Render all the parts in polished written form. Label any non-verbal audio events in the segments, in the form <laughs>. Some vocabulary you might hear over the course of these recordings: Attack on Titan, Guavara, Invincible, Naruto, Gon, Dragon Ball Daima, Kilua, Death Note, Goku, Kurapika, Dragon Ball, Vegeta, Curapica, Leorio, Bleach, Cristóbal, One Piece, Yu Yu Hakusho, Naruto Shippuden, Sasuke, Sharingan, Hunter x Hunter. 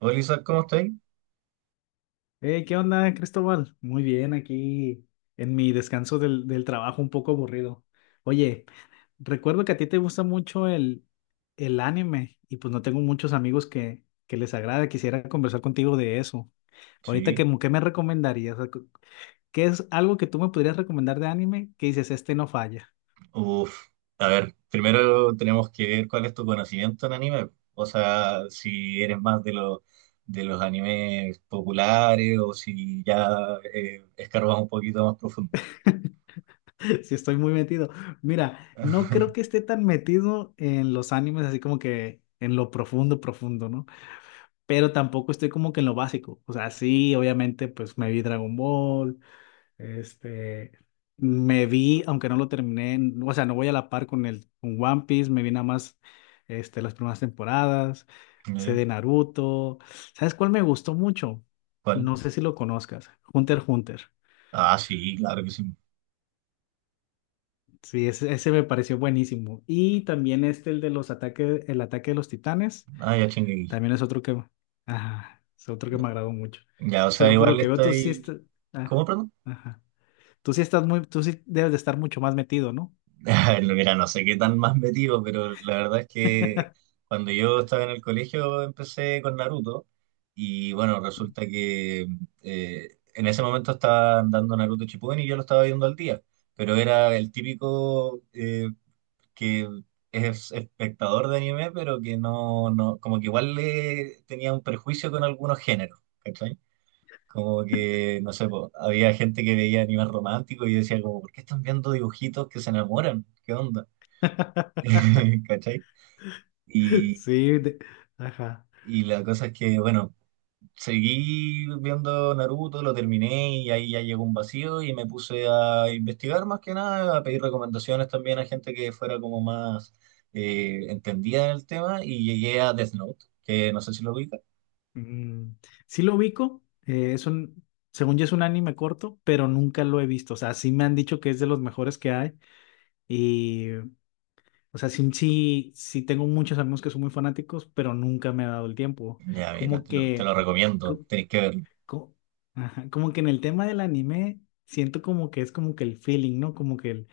Hola Isaac, ¿cómo estáis? Hey, ¿qué onda, Cristóbal? Muy bien, aquí en mi descanso del trabajo, un poco aburrido. Oye, recuerdo que a ti te gusta mucho el anime y pues no tengo muchos amigos que les agrade. Quisiera conversar contigo de eso. Ahorita, ¿qué, Sí. qué me recomendarías? O sea, ¿qué es algo que tú me podrías recomendar de anime que dices, este no falla? Uf. A ver, primero tenemos que ver cuál es tu conocimiento en anime. O sea, si eres más de los animes populares o si ya escarbas un poquito más profundo. <laughs> Si estoy muy metido. Mira, no creo que <laughs> esté tan metido en los animes, así como que en lo profundo, profundo, ¿no? Pero tampoco estoy como que en lo básico. O sea, sí, obviamente, pues me vi Dragon Ball, este, me vi, aunque no lo terminé, o sea, no voy a la par con el con One Piece, me vi nada más las primeras temporadas, sé ¿Ya? de Naruto. ¿Sabes cuál me gustó mucho? ¿Cuál? No sé si lo conozcas, Hunter x Hunter. Ah, sí, claro que sí. Sí, ese me pareció buenísimo. Y también este, el de los ataques, el ataque de los titanes. Ah, ya chingueí. También es otro que, ajá, es otro que Ya, me agradó mucho. o sea, Pero por lo igual que veo, tú sí estáis. estás, ah, ¿Cómo, perdón? ajá. Tú sí estás muy, tú sí debes de estar mucho más metido, ¿no? <laughs> Mira, no sé qué tan más metido, pero la verdad es que cuando yo estaba en el colegio empecé con Naruto y bueno, resulta que en ese momento estaban dando Naruto Shippuden y yo lo estaba viendo al día, pero era el típico que es espectador de anime, pero que no, no, como que igual le tenía un prejuicio con algunos géneros, ¿cachai? Como que, no sé, po, había gente que veía anime romántico y yo decía como, ¿por qué están viendo dibujitos que se enamoran? ¿Qué onda? <laughs> <laughs> ¿Cachai? Y, Sí, ajá. y la cosa es que, bueno, seguí viendo Naruto, lo terminé y ahí ya llegó un vacío y me puse a investigar más que nada, a pedir recomendaciones también a gente que fuera como más entendida en el tema y llegué a Death Note, que no sé si lo ubica. Mm, sí lo ubico, es un, según yo es un anime corto, pero nunca lo he visto. O sea, sí me han dicho que es de los mejores que hay y, o sea, sí, sí, sí tengo muchos amigos que son muy fanáticos, pero nunca me ha dado el tiempo. Ya, mira, Como te que, lo recomiendo, co- tenéis que verlo. co- ajá, como que en el tema del anime siento como que es como que el feeling, ¿no? Como que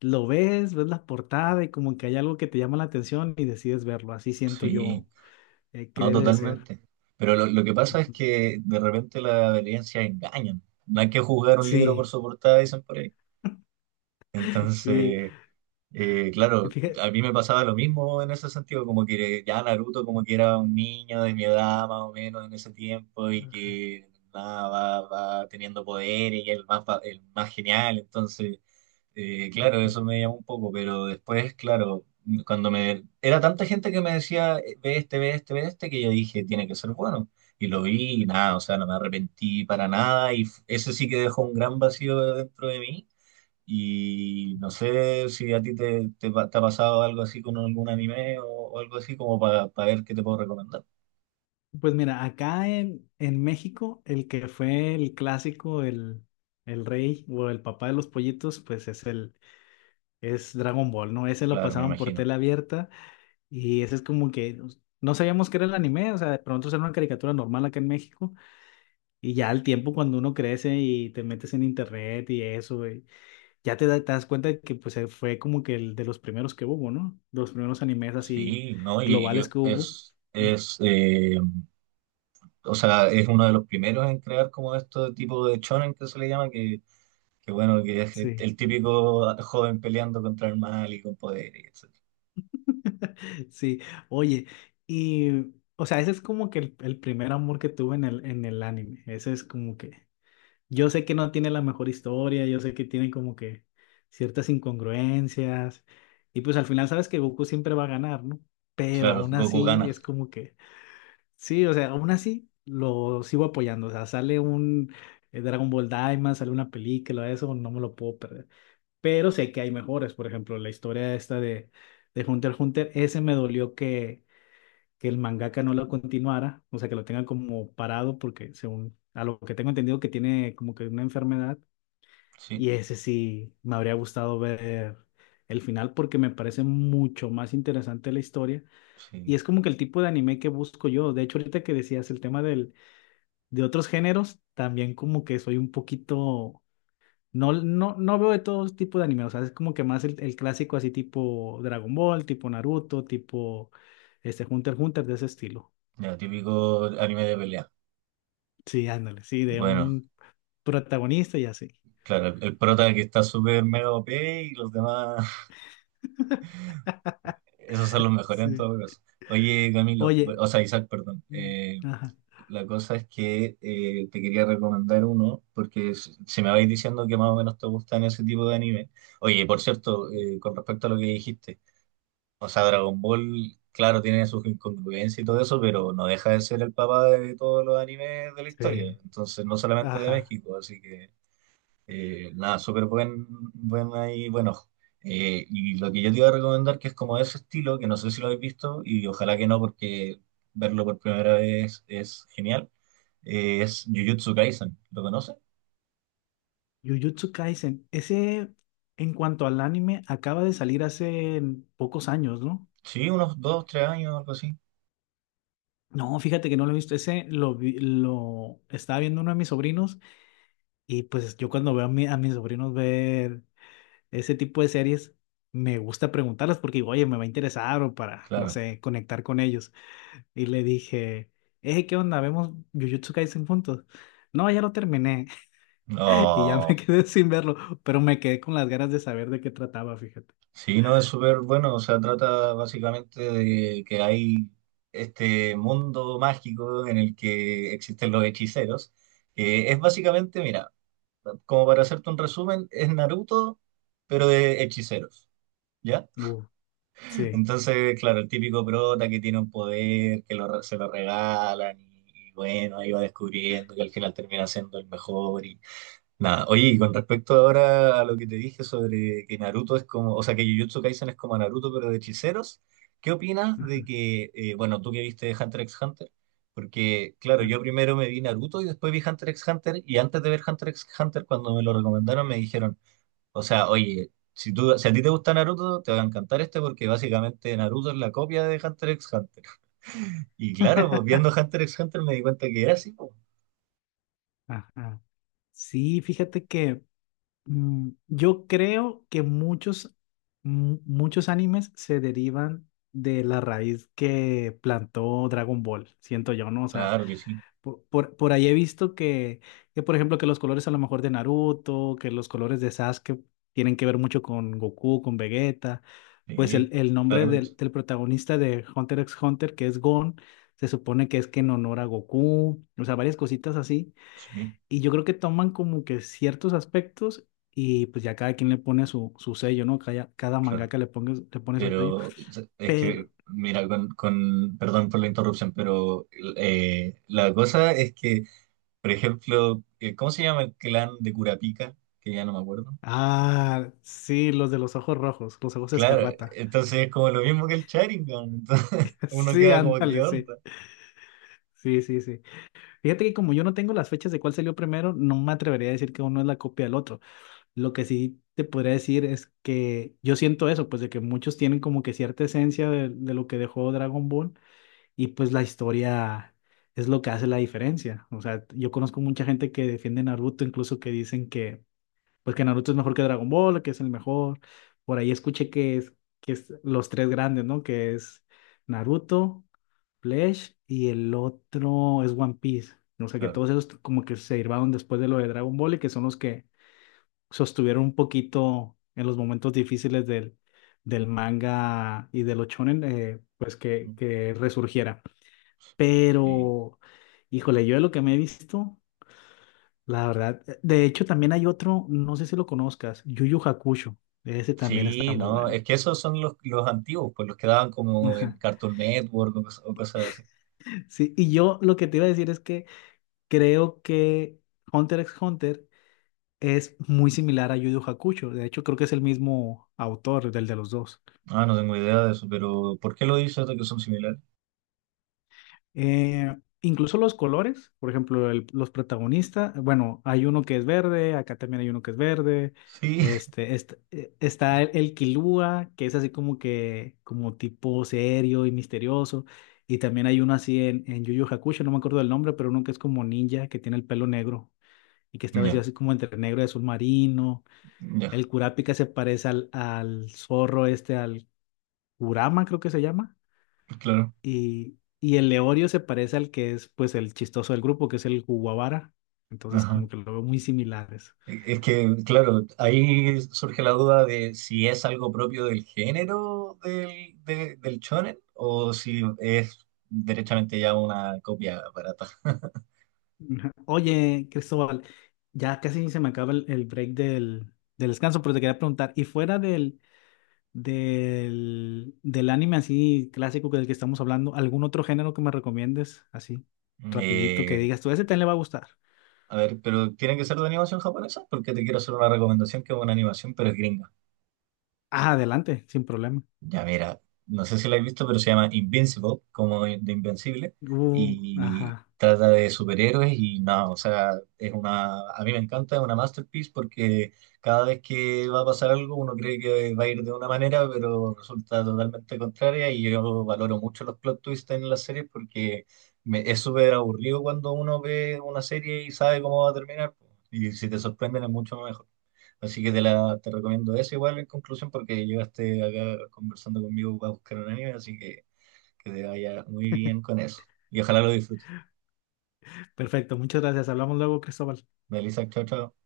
lo ves, ves la portada y como que hay algo que te llama la atención y decides verlo. Así siento Sí, yo que no, debe de ser. totalmente. Pero lo que pasa es Ujú. que de repente las apariencias engañan. No hay que juzgar un libro por Sí, su portada, dicen por ahí. <laughs> sí. Entonces... Y claro, fíjate, a mí me pasaba lo mismo en ese sentido, como que ya Naruto como que era un niño de mi edad más o menos en ese tiempo y ajá. que nada, va, va teniendo poder y el más, el más genial, entonces, claro, eso me llamó un poco, pero después, claro, cuando me... Era tanta gente que me decía, ve este, ve este, ve este, que yo dije, tiene que ser bueno. Y lo vi y nada, o sea, no me arrepentí para nada y eso sí que dejó un gran vacío dentro de mí y no sé si a ti te ha pasado algo así con algún anime o algo así como para ver qué te puedo recomendar. Pues mira, acá en México, el que fue el clásico, el rey o el papá de los pollitos, pues es el, es Dragon Ball, ¿no? Ese lo Claro, me pasaban por imagino. tela abierta. Y eso es como que pues, no sabíamos qué era el anime, o sea, de pronto era una caricatura normal acá en México. Y ya al tiempo, cuando uno crece y te metes en internet y eso, y ya te, te das cuenta de que pues fue como que el de los primeros que hubo, ¿no? De los primeros animes así Sí, ¿no? Globales que hubo. Es o sea, es uno de los primeros en crear como este tipo de shonen que se le llama, que bueno, que es Sí. el típico joven peleando contra el mal y con poder, y etc. <laughs> Sí, oye, y o sea, ese es como que el primer amor que tuve en el anime. Ese es como que yo sé que no tiene la mejor historia, yo sé que tiene como que ciertas incongruencias y pues al final sabes que Goku siempre va a ganar, ¿no? Pero Claro, aún Goku así gana. es como que, sí, o sea, aún así lo sigo apoyando, o sea, sale un Dragon Ball Daima, sale una película, eso no me lo puedo perder. Pero sé que hay mejores, por ejemplo, la historia esta de Hunter x Hunter, ese me dolió que el mangaka no lo continuara, o sea, que lo tenga como parado porque según... A lo que tengo entendido que tiene como que una enfermedad Sí, y ese sí, me habría gustado ver el final porque me parece mucho más interesante la historia. Y sí. es como que el tipo de anime que busco yo. De hecho, ahorita que decías el tema del, de otros géneros, también como que soy un poquito... No, no, no veo de todo tipo de anime. O sea, es como que más el clásico así tipo Dragon Ball, tipo Naruto, tipo este Hunter x Hunter de ese estilo. Ya, típico anime de pelea. Sí, ándale, sí, de Bueno, un protagonista y así. claro, el prota que está súper mega OP y los demás. <laughs> Esos son los mejores en Sí. todo caso. Oye, Camilo, Oye, o sea, Isaac, perdón. mm, Eh, ajá. la cosa es que te quería recomendar uno, porque si me vais diciendo que más o menos te gustan ese tipo de anime. Oye, por cierto, con respecto a lo que dijiste, o sea, Dragon Ball, claro, tiene sus incongruencias y todo eso, pero no deja de ser el papá de todos los animes de la historia, Sí. entonces no solamente de Ajá. México, así que nada, súper buen, buen ahí, bueno. Y lo que yo te iba a recomendar, que es como de ese estilo, que no sé si lo habéis visto, y ojalá que no, porque verlo por primera vez es genial, es Jujutsu Kaisen. ¿Lo conoces? Jujutsu Kaisen. Ese, en cuanto al anime, acaba de salir hace pocos años, ¿no? Sí, unos dos, tres años, algo así. No, fíjate que no lo he visto. Ese lo estaba viendo uno de mis sobrinos y pues yo cuando veo a, a mis sobrinos ver ese tipo de series, me gusta preguntarlas porque digo, oye, me va a interesar o para, no Claro. sé, conectar con ellos. Y le dije, ¿qué onda? ¿Vemos Jujutsu Kaisen juntos? No, ya lo terminé. <laughs> Y ya me No. quedé sin verlo, pero me quedé con las ganas de saber de qué trataba, fíjate. Sí, no, es súper bueno. O sea, trata básicamente de que hay este mundo mágico en el que existen los hechiceros, que es básicamente, mira, como para hacerte un resumen, es Naruto, pero de hechiceros, ¿ya? Sí. Entonces, claro, el típico prota que tiene un poder, que se lo regalan y bueno, ahí va descubriendo que al final termina siendo el mejor y, nada, oye, y con respecto ahora a lo que te dije sobre que Naruto es como, o sea, que Jujutsu Kaisen es como Naruto, pero de hechiceros, ¿qué opinas de Ajá, que, bueno, tú que viste Hunter x Hunter? Porque, claro, ajá. yo primero me vi Naruto y después vi Hunter x Hunter, y antes de ver Hunter x Hunter, cuando me lo recomendaron, me dijeron, o sea, oye, si tú, si a ti te gusta Naruto, te va a encantar este porque básicamente Naruto es la copia de Hunter x Hunter. <laughs> Y claro, pues <laughs> viendo Hunter x Hunter me di cuenta que era así, pues. Ajá. Sí, fíjate que mm, yo creo que muchos, muchos animes se derivan de la raíz que plantó Dragon Ball, siento yo, ¿no? O sea, Claro que sí, por ahí he visto que, por ejemplo, que los colores a lo mejor de Naruto, que los colores de Sasuke tienen que ver mucho con Goku, con Vegeta. Pues sí, el nombre claramente, del, del protagonista de Hunter x Hunter, que es Gon, se supone que es que en honor a Goku, o sea, varias cositas así. sí, Y yo creo que toman como que ciertos aspectos y pues ya cada quien le pone su, su sello, ¿no? Cada, cada claro. mangaka le ponga, le pone su sello. Pero o sea, es Pero, que, mira, perdón por la interrupción, pero la cosa es que, por ejemplo, ¿cómo se llama el clan de Curapica? Que ya no me acuerdo. ah, sí, los de los ojos rojos, los ojos Claro, escarlata. entonces es como lo mismo que el Sharingan, entonces <laughs> <laughs> uno Sí, queda como, ¿qué ándale, sí. onda? Sí, sí, sí. Fíjate que como yo no tengo las fechas de cuál salió primero, no me atrevería a decir que uno es la copia del otro. Lo que sí te podría decir es que yo siento eso, pues de que muchos tienen como que cierta esencia de lo que dejó Dragon Ball y pues la historia es lo que hace la diferencia. O sea, yo conozco mucha gente que defiende Naruto, incluso que dicen que pues que Naruto es mejor que Dragon Ball, que es el mejor. Por ahí escuché que es los tres grandes, ¿no? Que es Naruto, Bleach y el otro es One Piece. O sea que Claro, todos esos como que se derivaron después de lo de Dragon Ball y que son los que sostuvieron un poquito en los momentos difíciles del, del manga y de los shonen, pues ujú, que resurgiera. sí. Pero, híjole, yo de lo que me he visto. La verdad, de hecho también hay otro, no sé si lo conozcas, Yu Yu Hakusho, ese también está Sí, muy no, bueno. es que esos son los antiguos, pues los que daban como en Ajá. Cartoon Network o, o cosas así. Sí, y yo lo que te iba a decir es que creo que Hunter x Hunter es muy similar a Yu Yu Hakusho, de hecho creo que es el mismo autor del de los dos. Ah, no tengo idea de eso, pero ¿por qué lo hizo esto que son similares? Eh, Incluso los colores, por ejemplo, los protagonistas, bueno, hay uno que es verde, acá también hay uno que es verde, Sí, este, está el Kilua, que es así como que, como tipo serio y misterioso, y también hay uno así en Yu Yu Hakusho, no me acuerdo del nombre, pero uno que es como ninja, que tiene el pelo negro, y que está <laughs> vestido ya, así como entre negro y azul marino, ya, el Kurapika se parece al, al zorro este, al Kurama creo que se llama claro. Y el Leorio se parece al que es pues el chistoso del grupo, que es el Guavara. Entonces Ajá. como que lo veo muy similares. Es que, claro, ahí surge la duda de si es algo propio del género del shonen o si es derechamente ya una copia barata. <laughs> Ujú. Oye, Cristóbal, ya casi se me acaba el break del, del descanso, pero te quería preguntar, ¿y fuera del, del, del anime así clásico que del que estamos hablando, algún otro género que me recomiendes así rapidito que Eh, digas tú, ese también le va a gustar? a ver, pero tiene que ser de animación japonesa porque te quiero hacer una recomendación que es una animación, pero es gringa. Ah, adelante, sin problema. Ya mira, no sé si lo has visto, pero se llama Invincible, como de Invencible, y Ajá. trata de superhéroes y no, o sea, es una, a mí me encanta, es una masterpiece porque cada vez que va a pasar algo uno cree que va a ir de una manera, pero resulta totalmente contraria y yo valoro mucho los plot twists en las series porque es súper aburrido cuando uno ve una serie y sabe cómo va a terminar y si te sorprenden es mucho mejor. Así que te recomiendo eso igual en conclusión porque llegaste acá conversando conmigo para buscar un anime, así que te vaya muy bien con eso. Y ojalá lo disfrutes. Perfecto, muchas gracias. Hablamos luego, Cristóbal. Melissa, chao, chao.